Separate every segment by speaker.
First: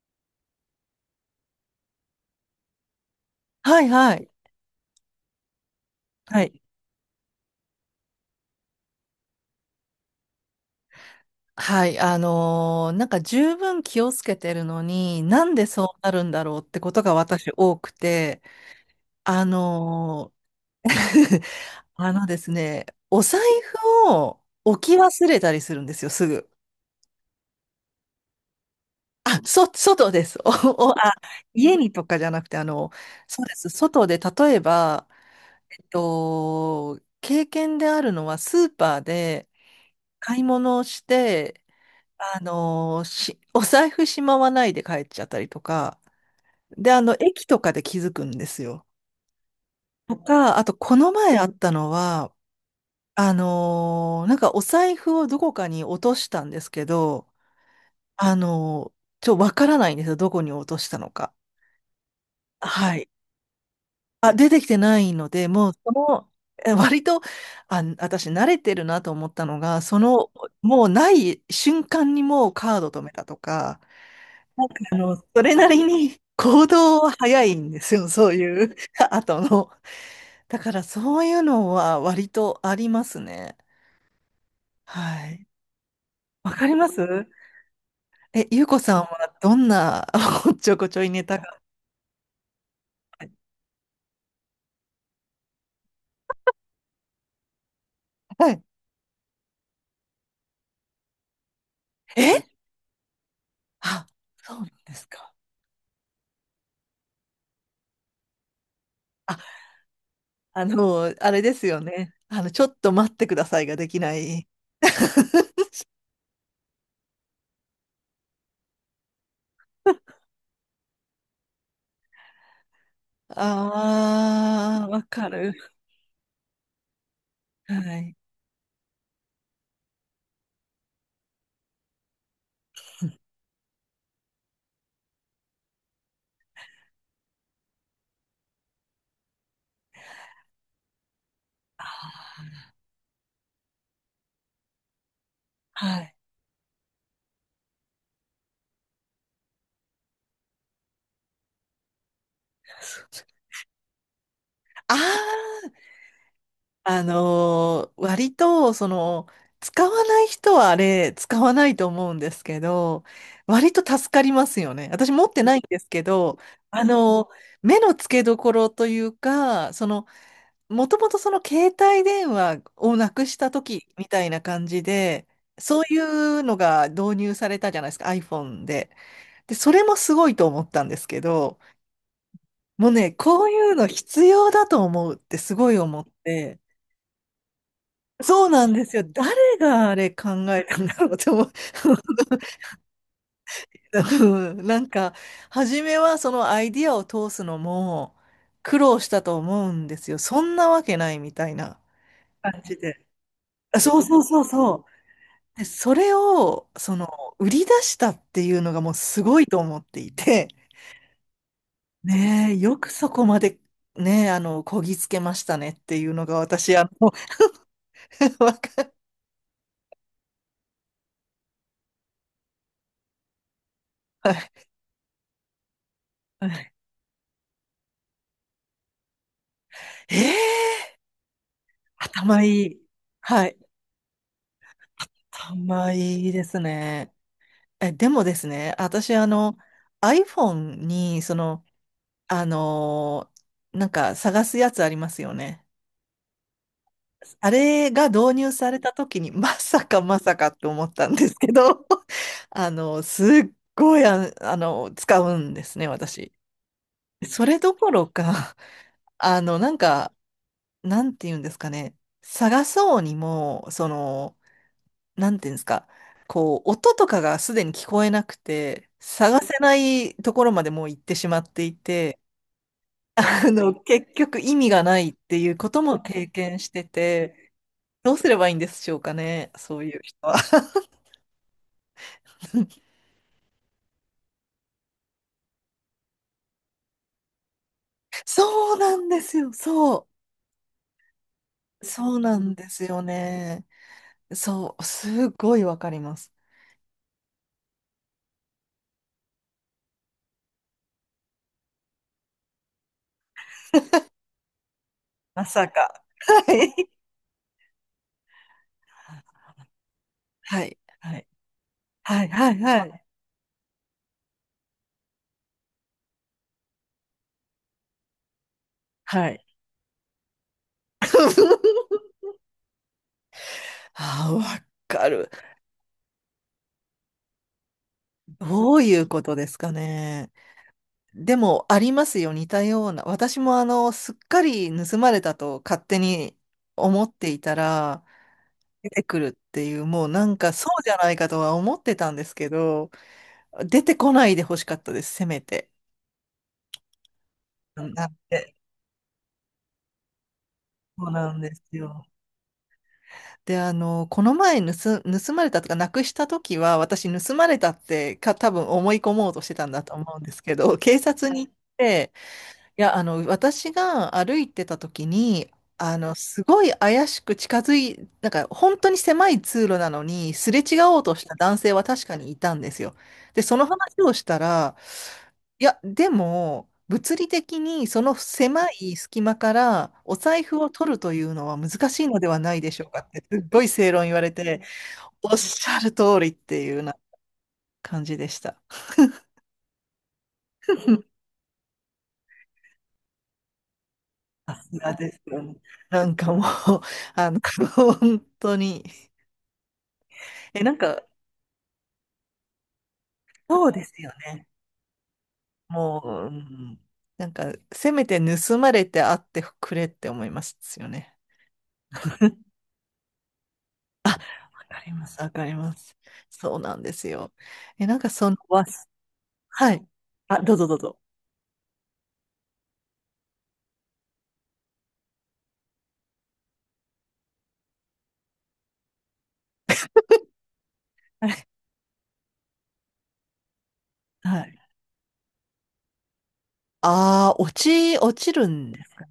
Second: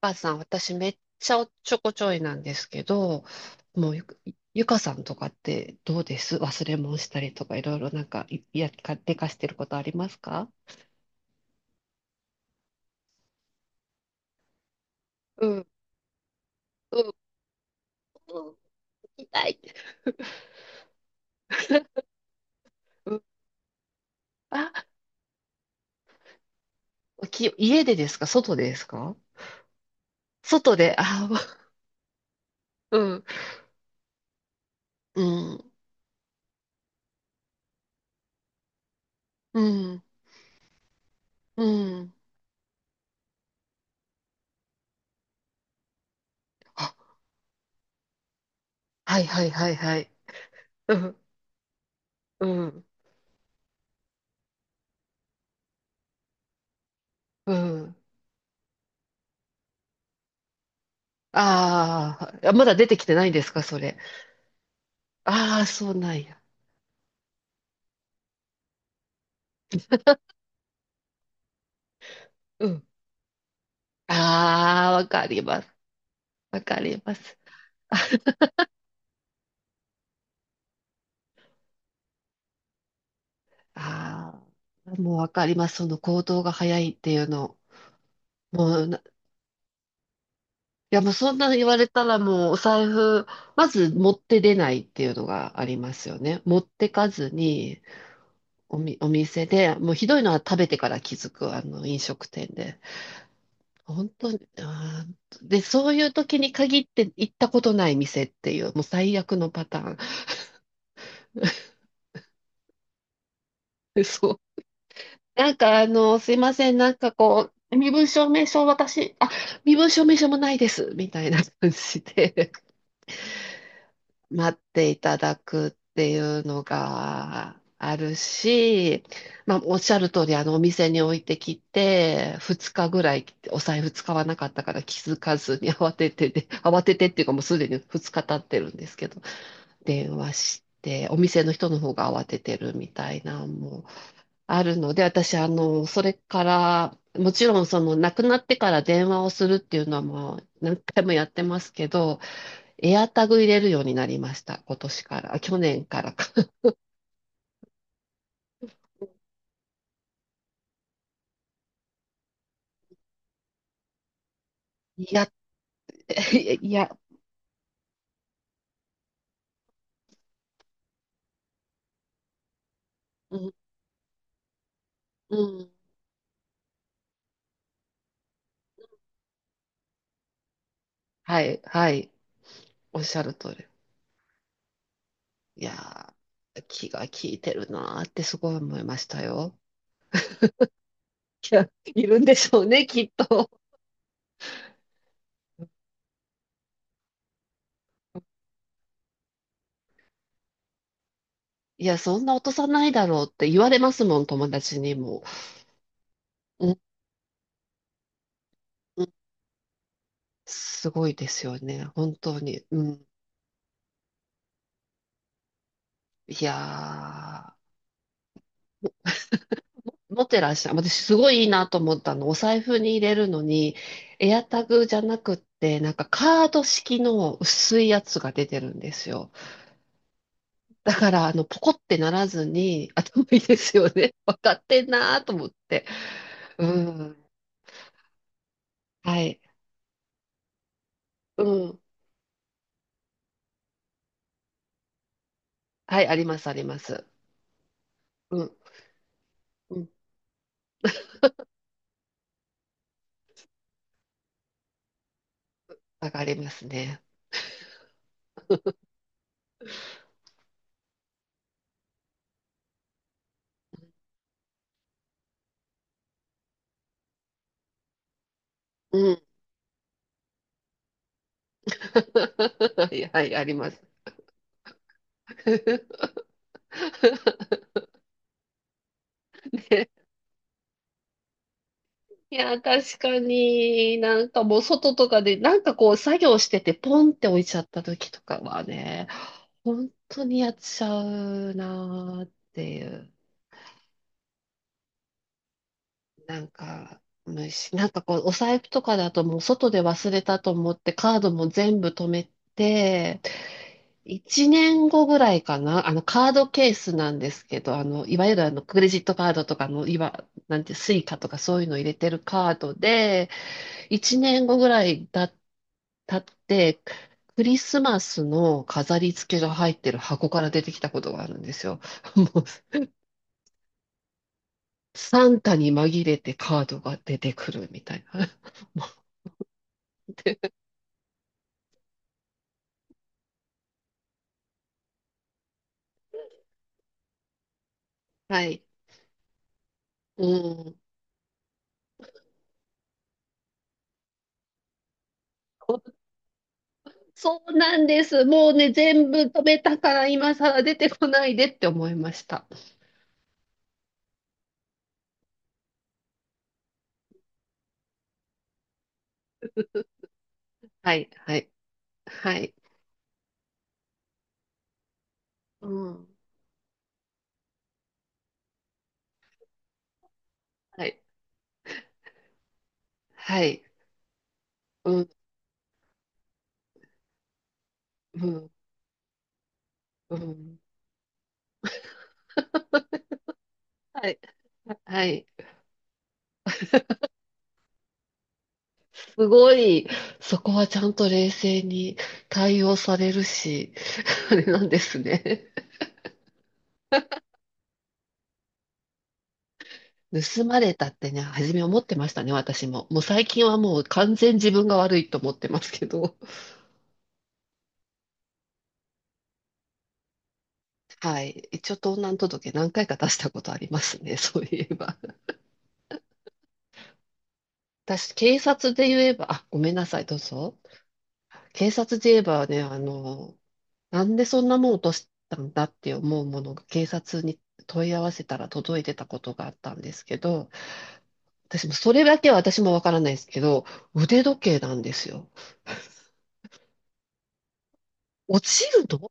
Speaker 1: かさん、私めっちゃおっちょこちょいなんですけど、
Speaker 2: はい
Speaker 1: もうゆ、
Speaker 2: はい。
Speaker 1: ゆかさんとかってどうです
Speaker 2: はい。
Speaker 1: 忘れ物したりとかいろいろなんか、でかしてることありますか？
Speaker 2: はい。なんか十分気をつけてるのに、な
Speaker 1: う
Speaker 2: ん
Speaker 1: ん、
Speaker 2: でそうなるんだろうってこ
Speaker 1: う
Speaker 2: と
Speaker 1: ん、
Speaker 2: が私多くて、
Speaker 1: うん、
Speaker 2: あ
Speaker 1: 痛い。
Speaker 2: のー あのですね、
Speaker 1: う
Speaker 2: お
Speaker 1: ん、
Speaker 2: 財布を
Speaker 1: あ、
Speaker 2: 置き忘れたりするんですよ、すぐ。
Speaker 1: 家でですか？外でですか？
Speaker 2: 外です。お、
Speaker 1: 外で、
Speaker 2: お、あ、
Speaker 1: あ、
Speaker 2: 家にとかじゃなくて、
Speaker 1: うん、
Speaker 2: そうです。外で、例えば、
Speaker 1: うん、
Speaker 2: 経験であるのはスーパーで
Speaker 1: うん、
Speaker 2: 買い物をして、
Speaker 1: うん。
Speaker 2: あのーし、お財布しまわないで帰っちゃったりとか、
Speaker 1: あ、
Speaker 2: で、駅とかで気づくんですよ。
Speaker 1: はいはいはいはい。
Speaker 2: とか、あと、
Speaker 1: う
Speaker 2: この
Speaker 1: ん、
Speaker 2: 前あったのは、
Speaker 1: うん、
Speaker 2: なんかお財布をどこかに落としたんですけど、
Speaker 1: うん。
Speaker 2: あのーちょ、わからないんですよ。どこに落としたのか。
Speaker 1: あーあ、まだ出て
Speaker 2: は
Speaker 1: き
Speaker 2: い。
Speaker 1: てないんですかそれ？
Speaker 2: あ、出てきてないので、
Speaker 1: ああ、
Speaker 2: もう、
Speaker 1: そ
Speaker 2: そ
Speaker 1: うなん
Speaker 2: の、
Speaker 1: や。
Speaker 2: 割と、私慣れてるなと思ったのが、その、もうない瞬間にもうカード止めたとか、
Speaker 1: ああ、わかり
Speaker 2: それ
Speaker 1: ま
Speaker 2: な
Speaker 1: す。
Speaker 2: りに
Speaker 1: わ
Speaker 2: 行
Speaker 1: か
Speaker 2: 動
Speaker 1: り
Speaker 2: は
Speaker 1: ます。
Speaker 2: 早いんですよ、そういう 後の。だからそういうのは割とありますね。
Speaker 1: ああ、もう
Speaker 2: は
Speaker 1: わか
Speaker 2: い。
Speaker 1: ります。その行動
Speaker 2: わ
Speaker 1: が
Speaker 2: かり
Speaker 1: 早
Speaker 2: ま
Speaker 1: いってい
Speaker 2: す。
Speaker 1: うの。
Speaker 2: ゆう
Speaker 1: も
Speaker 2: こ
Speaker 1: う
Speaker 2: さ
Speaker 1: な、
Speaker 2: ん
Speaker 1: い
Speaker 2: はどんな おっちょこち
Speaker 1: や
Speaker 2: ょ
Speaker 1: も
Speaker 2: い
Speaker 1: う
Speaker 2: ネ
Speaker 1: そん
Speaker 2: タ
Speaker 1: なの
Speaker 2: が。
Speaker 1: 言われたらもうお財布、まず持って出ないっていうのがありますよね。持ってかずに、
Speaker 2: はい。
Speaker 1: お店で、もうひどいのは食べてから気づく、あの飲食店
Speaker 2: え
Speaker 1: で。
Speaker 2: あ、
Speaker 1: 本当に、
Speaker 2: そうなんですか。
Speaker 1: で、そういう時に限って行ったことない店っていう、もう最悪
Speaker 2: あ、
Speaker 1: のパターン。
Speaker 2: あれですよね。あの、ちょっと待ってくださいができ な
Speaker 1: そう。
Speaker 2: い。
Speaker 1: なん かあの、すいません、なんかこう、身分証明書私、あ、身分証明書もないです、みたいな感じで 待っ
Speaker 2: ああ、
Speaker 1: てい
Speaker 2: わ
Speaker 1: た
Speaker 2: か
Speaker 1: だ
Speaker 2: る。
Speaker 1: くっていうのが
Speaker 2: は
Speaker 1: ある
Speaker 2: い。
Speaker 1: し、まあ、おっしゃる通り、あの、お店に置いてきて、2日ぐらいお財布使わなかったから気づかずに慌ててで、慌ててっていうかもうすでに2日経ってるんですけど、電話して、お店の人の
Speaker 2: あ
Speaker 1: 方が慌
Speaker 2: ー
Speaker 1: ててるみたいな、もう。あるので、私、あの、
Speaker 2: は
Speaker 1: それ
Speaker 2: い。
Speaker 1: から、もちろん、その、亡くなってから電話をするっていうのはもう何回もやってますけど、エアタグ入れるようになりました。今
Speaker 2: あ
Speaker 1: 年から、あ去
Speaker 2: あ。
Speaker 1: 年からか。
Speaker 2: 割と、その、使わない人はあれ、使わないと思うんですけど、割と助かりますよね。
Speaker 1: い
Speaker 2: 私
Speaker 1: や
Speaker 2: 持
Speaker 1: っ
Speaker 2: ってないんですけど、
Speaker 1: て、い
Speaker 2: あ
Speaker 1: や、
Speaker 2: のー目の付けどころというか、その、もともとその携帯電話をなく
Speaker 1: う
Speaker 2: した
Speaker 1: ん、
Speaker 2: 時みたいな感じで、
Speaker 1: うん。
Speaker 2: そういうのが導入されたじゃないですか、iPhone で。で、それもすごいと思ったんですけ
Speaker 1: は
Speaker 2: ど、
Speaker 1: い、はい。
Speaker 2: もう
Speaker 1: おっ
Speaker 2: ね、
Speaker 1: しゃる
Speaker 2: こう
Speaker 1: 通
Speaker 2: い
Speaker 1: り。
Speaker 2: うの必要だと思うってす
Speaker 1: い
Speaker 2: ごい思っ
Speaker 1: や
Speaker 2: て、
Speaker 1: ー、気が利いてるなーってす
Speaker 2: そう
Speaker 1: ごい
Speaker 2: なん
Speaker 1: 思い
Speaker 2: で
Speaker 1: ま
Speaker 2: すよ。
Speaker 1: した
Speaker 2: 誰
Speaker 1: よ。
Speaker 2: があれ考えたんだろうと思う。
Speaker 1: いや、いるんでしょうね、きっと。
Speaker 2: うん、なんか、初めはそのアイディアを通すのも苦労したと思うんですよ。そんなわけないみたいな
Speaker 1: いや、そんな落と
Speaker 2: 感
Speaker 1: さ
Speaker 2: じ
Speaker 1: ない
Speaker 2: で。
Speaker 1: だろうって言われま
Speaker 2: そう
Speaker 1: す
Speaker 2: そ
Speaker 1: も
Speaker 2: う
Speaker 1: ん、
Speaker 2: そう
Speaker 1: 友達
Speaker 2: そ
Speaker 1: にも。
Speaker 2: う。で、それ
Speaker 1: う
Speaker 2: を、
Speaker 1: ん。
Speaker 2: その、売り出したっていうのがもうすごいと思っていて、
Speaker 1: すごいですよね。本当
Speaker 2: ねえ、
Speaker 1: に。
Speaker 2: よ
Speaker 1: う
Speaker 2: く
Speaker 1: ん。
Speaker 2: そこまで、ねえ、こぎつけましたねっていうのが
Speaker 1: い
Speaker 2: 私、
Speaker 1: や
Speaker 2: わか、
Speaker 1: ー、持ってらっしゃる。私、すごいいいなと思ったの。お財布に入れるのに、エア
Speaker 2: は
Speaker 1: タグじゃなくって、なんかカード
Speaker 2: い。
Speaker 1: 式の薄いやつが出てるんですよ。
Speaker 2: えー
Speaker 1: だから、あの、ポコってなら
Speaker 2: 頭
Speaker 1: ず
Speaker 2: いい。
Speaker 1: に、頭いい
Speaker 2: は
Speaker 1: で
Speaker 2: い。
Speaker 1: すよね。分かってんなーと思って。
Speaker 2: 頭いいです
Speaker 1: う
Speaker 2: ね。
Speaker 1: ん。
Speaker 2: でもですね、私、
Speaker 1: はい。
Speaker 2: iPhone に、そ
Speaker 1: う
Speaker 2: の、
Speaker 1: ん。
Speaker 2: あのーなんか探すやつありますよね。
Speaker 1: はい、あります、あります。
Speaker 2: あれが導
Speaker 1: うん。
Speaker 2: 入された時に、ま
Speaker 1: う
Speaker 2: さ
Speaker 1: ん。
Speaker 2: かまさかと思ったんですけど、すっごい、使うんですね、
Speaker 1: わか
Speaker 2: 私。
Speaker 1: りますね。
Speaker 2: それどころか、なんか、なんて言うんですかね、探そうにも、その、なんていうんですか、こう、音とかがすでに聞こえなくて、
Speaker 1: うん。
Speaker 2: 探せないところまでもう行ってしまっていて、
Speaker 1: はい、はい、あります。
Speaker 2: 結局意味がないって いうことも経験してて、どうすればいいんでしょうかね、そうい
Speaker 1: ね。
Speaker 2: う人は。
Speaker 1: いや、確かに、なんかもう外とかで、なんかこう作業しててポンって置いちゃった時とかは
Speaker 2: そうな
Speaker 1: ね、
Speaker 2: んですよ、
Speaker 1: 本
Speaker 2: そ
Speaker 1: 当にやっちゃう
Speaker 2: う。そう
Speaker 1: なーっ
Speaker 2: なん
Speaker 1: て
Speaker 2: で
Speaker 1: い
Speaker 2: すよ
Speaker 1: う、
Speaker 2: ね。そう、すごいわかります。
Speaker 1: なんか、なんかこうお財布とかだともう外で忘れたと思ってカードも全部止めて、1年後ぐらい
Speaker 2: ま
Speaker 1: か
Speaker 2: さ
Speaker 1: な、あの
Speaker 2: か。
Speaker 1: カード
Speaker 2: は
Speaker 1: ケー
Speaker 2: い。
Speaker 1: スなんですけど、あの、いわゆるあのクレジットカードとかの、なん
Speaker 2: は
Speaker 1: て、
Speaker 2: い。
Speaker 1: スイカ
Speaker 2: はい。
Speaker 1: とかそういうの入れてる
Speaker 2: はい。
Speaker 1: カ
Speaker 2: は
Speaker 1: ー
Speaker 2: い。
Speaker 1: ド
Speaker 2: はい。
Speaker 1: で、一年後ぐらいだ、経って、クリスマスの飾り
Speaker 2: は
Speaker 1: 付け
Speaker 2: い。
Speaker 1: が入ってる箱から出てきたことがあるんですよ。もう、
Speaker 2: ああ、わか
Speaker 1: サ
Speaker 2: る。
Speaker 1: ンタに紛れてカードが出てくるみたいな。
Speaker 2: どう
Speaker 1: も
Speaker 2: いうことですか
Speaker 1: う
Speaker 2: ね。
Speaker 1: で、
Speaker 2: でも、ありますよ、似たような。私も、すっかり盗まれたと勝手に思っていたら、
Speaker 1: はい。
Speaker 2: 出てくるっていう、もうな
Speaker 1: う
Speaker 2: んかそ
Speaker 1: ん。
Speaker 2: うじゃないかとは思ってたんですけど、出てこないでほしかったです、せめて。
Speaker 1: そうな
Speaker 2: な
Speaker 1: んで
Speaker 2: ん
Speaker 1: す。もう
Speaker 2: て。
Speaker 1: ね、全部止めたから今更出てこ
Speaker 2: そう
Speaker 1: な
Speaker 2: な
Speaker 1: い
Speaker 2: ん
Speaker 1: で
Speaker 2: で
Speaker 1: って
Speaker 2: す
Speaker 1: 思い
Speaker 2: よ。
Speaker 1: ました。
Speaker 2: で、この前盗まれたとか、なくした時は、私、盗まれたってか、多分思い込もうとしてたんだと思うんですけど、
Speaker 1: は
Speaker 2: 警
Speaker 1: い、
Speaker 2: 察
Speaker 1: は
Speaker 2: に
Speaker 1: い、
Speaker 2: 行って、
Speaker 1: はい。
Speaker 2: いや、私が歩いてた時に、
Speaker 1: うん。
Speaker 2: すごい怪しく近づい、なんか本当に狭い通路なのに、すれ違
Speaker 1: はい、
Speaker 2: おうとした男性は確かにいたんですよ。
Speaker 1: は
Speaker 2: で、そ
Speaker 1: い。
Speaker 2: の話をしたら、
Speaker 1: うん、
Speaker 2: いや、でも、物理的にその
Speaker 1: うん、
Speaker 2: 狭い隙間から
Speaker 1: う
Speaker 2: お財
Speaker 1: ん。
Speaker 2: 布を取るというのは難しいのではないでしょうかって、すっごい正論
Speaker 1: は
Speaker 2: 言
Speaker 1: い、
Speaker 2: われて、
Speaker 1: はい。
Speaker 2: おっしゃる通りっていうような感じでした。
Speaker 1: すごい、そこはちゃんと 冷静に対応されるし、あれ
Speaker 2: さ
Speaker 1: なんで
Speaker 2: すが
Speaker 1: す
Speaker 2: ですよ
Speaker 1: ね。
Speaker 2: ね。なんかもう、あの、本当に。
Speaker 1: 盗ま
Speaker 2: え、
Speaker 1: れ
Speaker 2: なん
Speaker 1: たっ
Speaker 2: か、
Speaker 1: てね、初め思ってましたね、私も。もう最近は
Speaker 2: そう
Speaker 1: もう
Speaker 2: ですよ
Speaker 1: 完全
Speaker 2: ね。
Speaker 1: 自分が悪いと思ってますけ
Speaker 2: もう、
Speaker 1: ど。
Speaker 2: うん、なんか、せめて盗まれてあってくれって思いますよね。
Speaker 1: はい。一応盗難 届何回か出したことあります
Speaker 2: あ、わ
Speaker 1: ね、そういえ
Speaker 2: かり
Speaker 1: ば。
Speaker 2: ます、わかります。そうなんですよ。なんか
Speaker 1: 私、
Speaker 2: その、
Speaker 1: 警察で言えば、あ、ごめ
Speaker 2: は
Speaker 1: んな
Speaker 2: い。
Speaker 1: さい、どう
Speaker 2: あ、どう
Speaker 1: ぞ。
Speaker 2: ぞどうぞ。
Speaker 1: 警察で言えばね、あの、なんでそんなもん落としたんだって思うものが警察に問い合わせたら届いてたことがあったんですけど、
Speaker 2: はい。
Speaker 1: 私もそれだけは私もわからないですけど、腕時
Speaker 2: はい。
Speaker 1: 計なんですよ。
Speaker 2: ああ、落ち、落ち
Speaker 1: 落
Speaker 2: る
Speaker 1: ち
Speaker 2: んで
Speaker 1: る
Speaker 2: す。
Speaker 1: の。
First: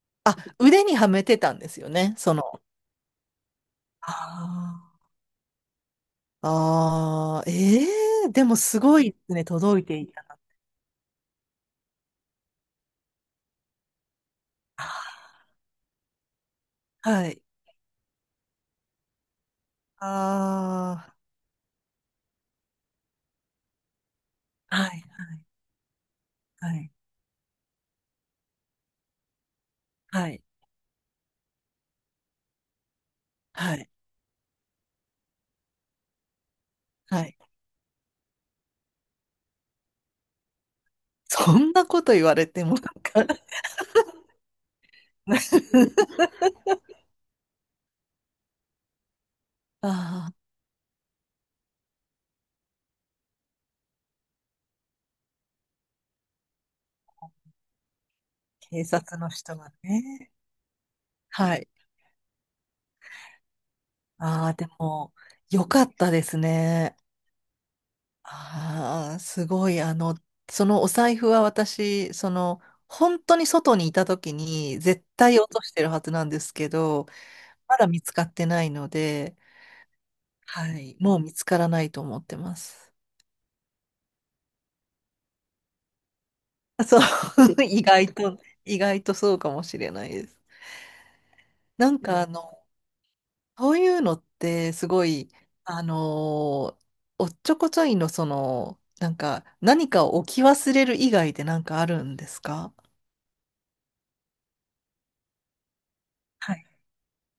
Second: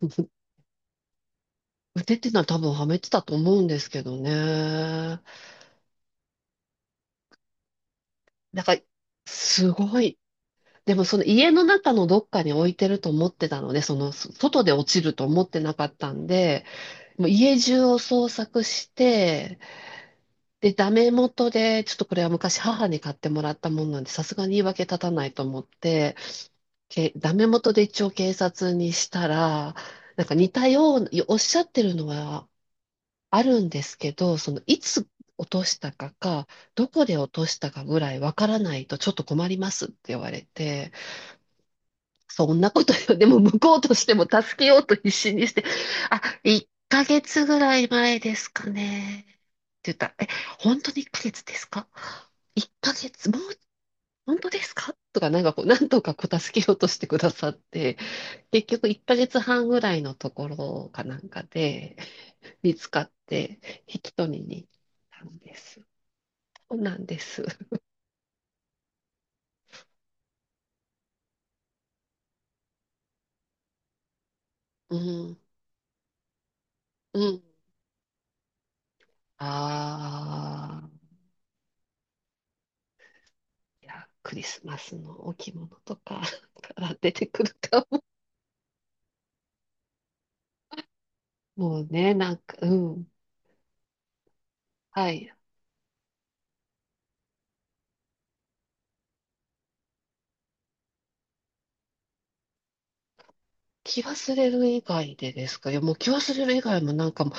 Speaker 2: あ、腕にはめてたんですよ
Speaker 1: 腕
Speaker 2: ね、
Speaker 1: っていう
Speaker 2: そ
Speaker 1: のは多
Speaker 2: の。
Speaker 1: 分はめてたと思うんですけど
Speaker 2: あ
Speaker 1: ね。
Speaker 2: ーあー、あえでも
Speaker 1: なんか、
Speaker 2: すごいですね、
Speaker 1: す
Speaker 2: 届いて
Speaker 1: ご
Speaker 2: い
Speaker 1: い。
Speaker 2: た。
Speaker 1: でもその家の中のどっかに置いてると思ってたので、そのそ外で落ちると思ってなかったんで、も
Speaker 2: は
Speaker 1: う
Speaker 2: い。
Speaker 1: 家中を捜索して、
Speaker 2: あ
Speaker 1: で、ダメ元で、ちょっとこれは昔母に買ってもらったもんなんで、さすがに言い
Speaker 2: あ、
Speaker 1: 訳
Speaker 2: はい、は
Speaker 1: 立たない
Speaker 2: い、
Speaker 1: と思って、
Speaker 2: はい、
Speaker 1: ダメ元で一応警察にしたら、なん
Speaker 2: は
Speaker 1: か
Speaker 2: い。
Speaker 1: 似たような、おっしゃってるのはあるん
Speaker 2: は
Speaker 1: で
Speaker 2: い。
Speaker 1: すけど、そのいつ落としたか、どこで
Speaker 2: は
Speaker 1: 落
Speaker 2: い。
Speaker 1: と したかぐらいわからないとちょっと困りますって言われて、
Speaker 2: そんなこと言われ
Speaker 1: そん
Speaker 2: て
Speaker 1: な
Speaker 2: もなん
Speaker 1: ことよ。で
Speaker 2: か。
Speaker 1: も向こうとしても助けようと必死にして、あ、1ヶ月ぐらい前ですかね。って言ったら、え、
Speaker 2: ああ、
Speaker 1: 本当に1ヶ月ですか？ 1 ヶ月、もう、本当ですかとか、なんかこう、なんとかこう助けようとしてくださって、結
Speaker 2: 警
Speaker 1: 局1
Speaker 2: 察
Speaker 1: ヶ
Speaker 2: の人
Speaker 1: 月半
Speaker 2: が
Speaker 1: ぐらいのと
Speaker 2: ね。
Speaker 1: ころかなんか
Speaker 2: はい。
Speaker 1: で 見つかって引き取り
Speaker 2: ああ、
Speaker 1: に行
Speaker 2: で
Speaker 1: っ
Speaker 2: も、
Speaker 1: たんで
Speaker 2: よ
Speaker 1: す。
Speaker 2: かったです
Speaker 1: そうな
Speaker 2: ね。
Speaker 1: んです。
Speaker 2: ああ、すごい。そのお財布は私、その、本当に外にいた時に
Speaker 1: う
Speaker 2: 絶
Speaker 1: ん。
Speaker 2: 対落としてるはずなんですけど、
Speaker 1: うん。
Speaker 2: まだ見つかってないので、は
Speaker 1: あ
Speaker 2: い。
Speaker 1: あ。
Speaker 2: もう見つからないと思ってます。
Speaker 1: いや、クリスマスの置物とか か ら
Speaker 2: そう、
Speaker 1: 出てくる
Speaker 2: 意
Speaker 1: かも。
Speaker 2: 外と、意外とそうかもしれないです。
Speaker 1: もう
Speaker 2: なん
Speaker 1: ね、
Speaker 2: か
Speaker 1: なんか、うん。
Speaker 2: そういうのってすご
Speaker 1: は
Speaker 2: い、
Speaker 1: い。
Speaker 2: あのーおっちょこちょいのその、なんか何かを置き忘れる以外でなんかあるんですか？
Speaker 1: 気忘れる以外でですか？いや、もう気忘れる
Speaker 2: は
Speaker 1: 以
Speaker 2: い。
Speaker 1: 外もなんかもう、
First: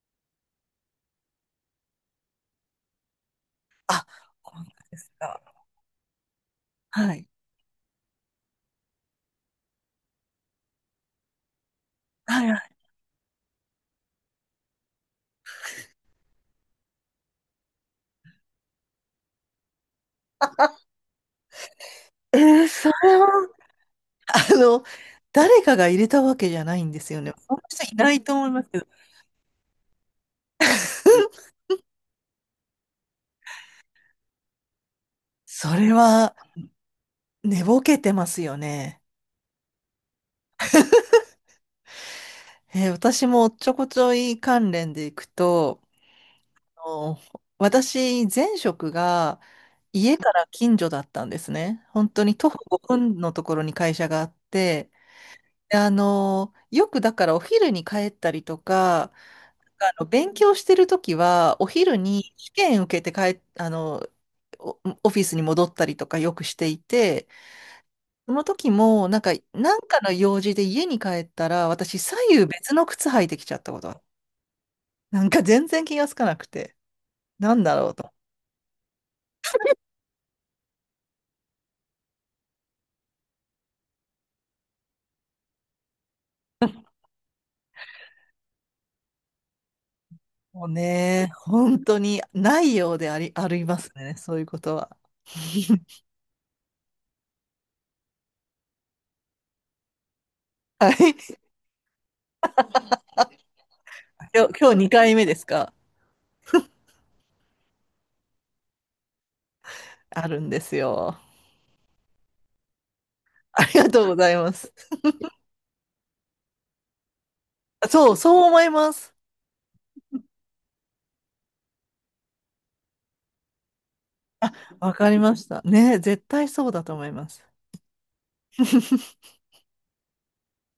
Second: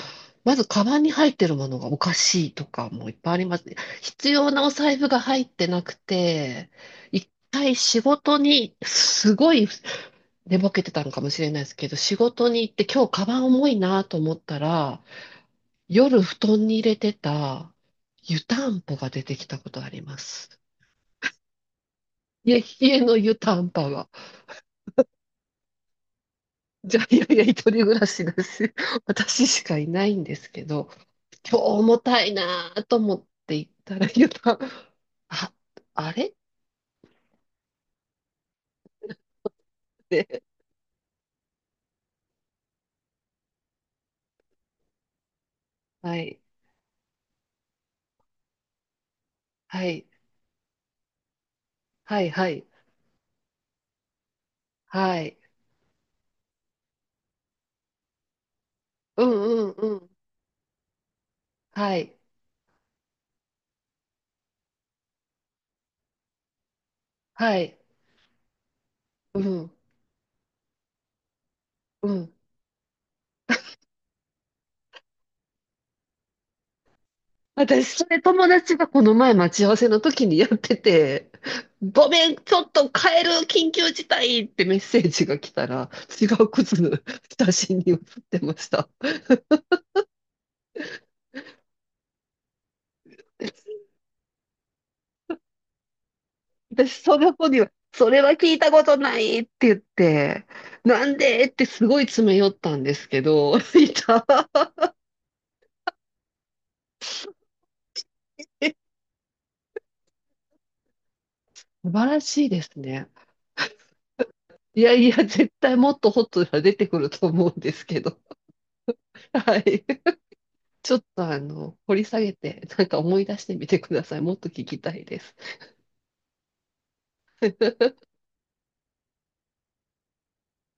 Speaker 1: まずカバンに入ってるものがおかしいとかもいっぱいあります。
Speaker 2: あ、
Speaker 1: 必要
Speaker 2: こん
Speaker 1: なお
Speaker 2: な
Speaker 1: 財
Speaker 2: で
Speaker 1: 布
Speaker 2: す
Speaker 1: が入
Speaker 2: か？
Speaker 1: ってなくて、一回仕事に、すごい寝ぼけてたのかもしれないですけど、仕
Speaker 2: はい
Speaker 1: 事
Speaker 2: はいは
Speaker 1: に行
Speaker 2: い。
Speaker 1: って今日カバン重いなと思ったら、夜布団に入れてた湯たんぽが出てきたことあります。
Speaker 2: え
Speaker 1: 家、
Speaker 2: ー、そ
Speaker 1: 家の
Speaker 2: れは、
Speaker 1: 湯たんぽが。
Speaker 2: あの、誰かが入れたわけじゃないん
Speaker 1: じ
Speaker 2: で
Speaker 1: ゃあ、
Speaker 2: す
Speaker 1: い
Speaker 2: よ
Speaker 1: や
Speaker 2: ね。
Speaker 1: いや、
Speaker 2: そん
Speaker 1: 一
Speaker 2: な人
Speaker 1: 人
Speaker 2: い
Speaker 1: 暮ら
Speaker 2: な
Speaker 1: し
Speaker 2: い
Speaker 1: だ
Speaker 2: と思います
Speaker 1: し、
Speaker 2: けど。
Speaker 1: 私しかいないんですけど、今日重たいなぁと思って行ったら、あ、
Speaker 2: それ
Speaker 1: あれっ
Speaker 2: は寝ぼけてますよね。
Speaker 1: て、
Speaker 2: 私もおっちょこちょい関連でいくと、
Speaker 1: はい、
Speaker 2: の私、前職が
Speaker 1: はい、
Speaker 2: 家から近所だったんですね。本
Speaker 1: は
Speaker 2: 当
Speaker 1: い、
Speaker 2: に
Speaker 1: は
Speaker 2: 徒歩
Speaker 1: い、
Speaker 2: ごふんのところに会社があって、
Speaker 1: はい、
Speaker 2: でよくだからお昼に帰ったりとか、
Speaker 1: うん、うん、うん、
Speaker 2: 勉強してるときはお
Speaker 1: は
Speaker 2: 昼
Speaker 1: い、
Speaker 2: に試験受けて帰っ、あの、おオフィスに戻ったりとかよくしていて、
Speaker 1: はい、
Speaker 2: その時もなんか、
Speaker 1: うん、
Speaker 2: なんかの用事で家に帰ったら私
Speaker 1: う
Speaker 2: 左
Speaker 1: ん。
Speaker 2: 右別の靴履いてきちゃったことがある。なんか全然気がつかなくて、なんだ
Speaker 1: 私、
Speaker 2: ろう
Speaker 1: そ
Speaker 2: と。
Speaker 1: れ友達がこの前待ち合わせの時にやってて、ごめん、ちょっと帰る緊急事態ってメッセージが来たら、違う靴の写真に写ってました。
Speaker 2: もうね、本当にないようであり、ありますね、そういうことは。
Speaker 1: 私、その子には、それは聞いたことないって言って、
Speaker 2: は
Speaker 1: なん
Speaker 2: い。
Speaker 1: でってすごい詰め寄ったんですけど、いた。
Speaker 2: 今日2回目ですか？あるんですよ。
Speaker 1: 素晴らしいですね。
Speaker 2: ありがとうございます。
Speaker 1: いやいや、絶対もっとホットが出てくると思うんですけ
Speaker 2: そ
Speaker 1: ど。
Speaker 2: う、そう思います。
Speaker 1: はい。ちょっとあの、掘り下げて、なんか思い出してみてください。もっと聞き
Speaker 2: わ
Speaker 1: たい
Speaker 2: かり
Speaker 1: で
Speaker 2: ま
Speaker 1: す。
Speaker 2: した。ね、絶対そうだと思います。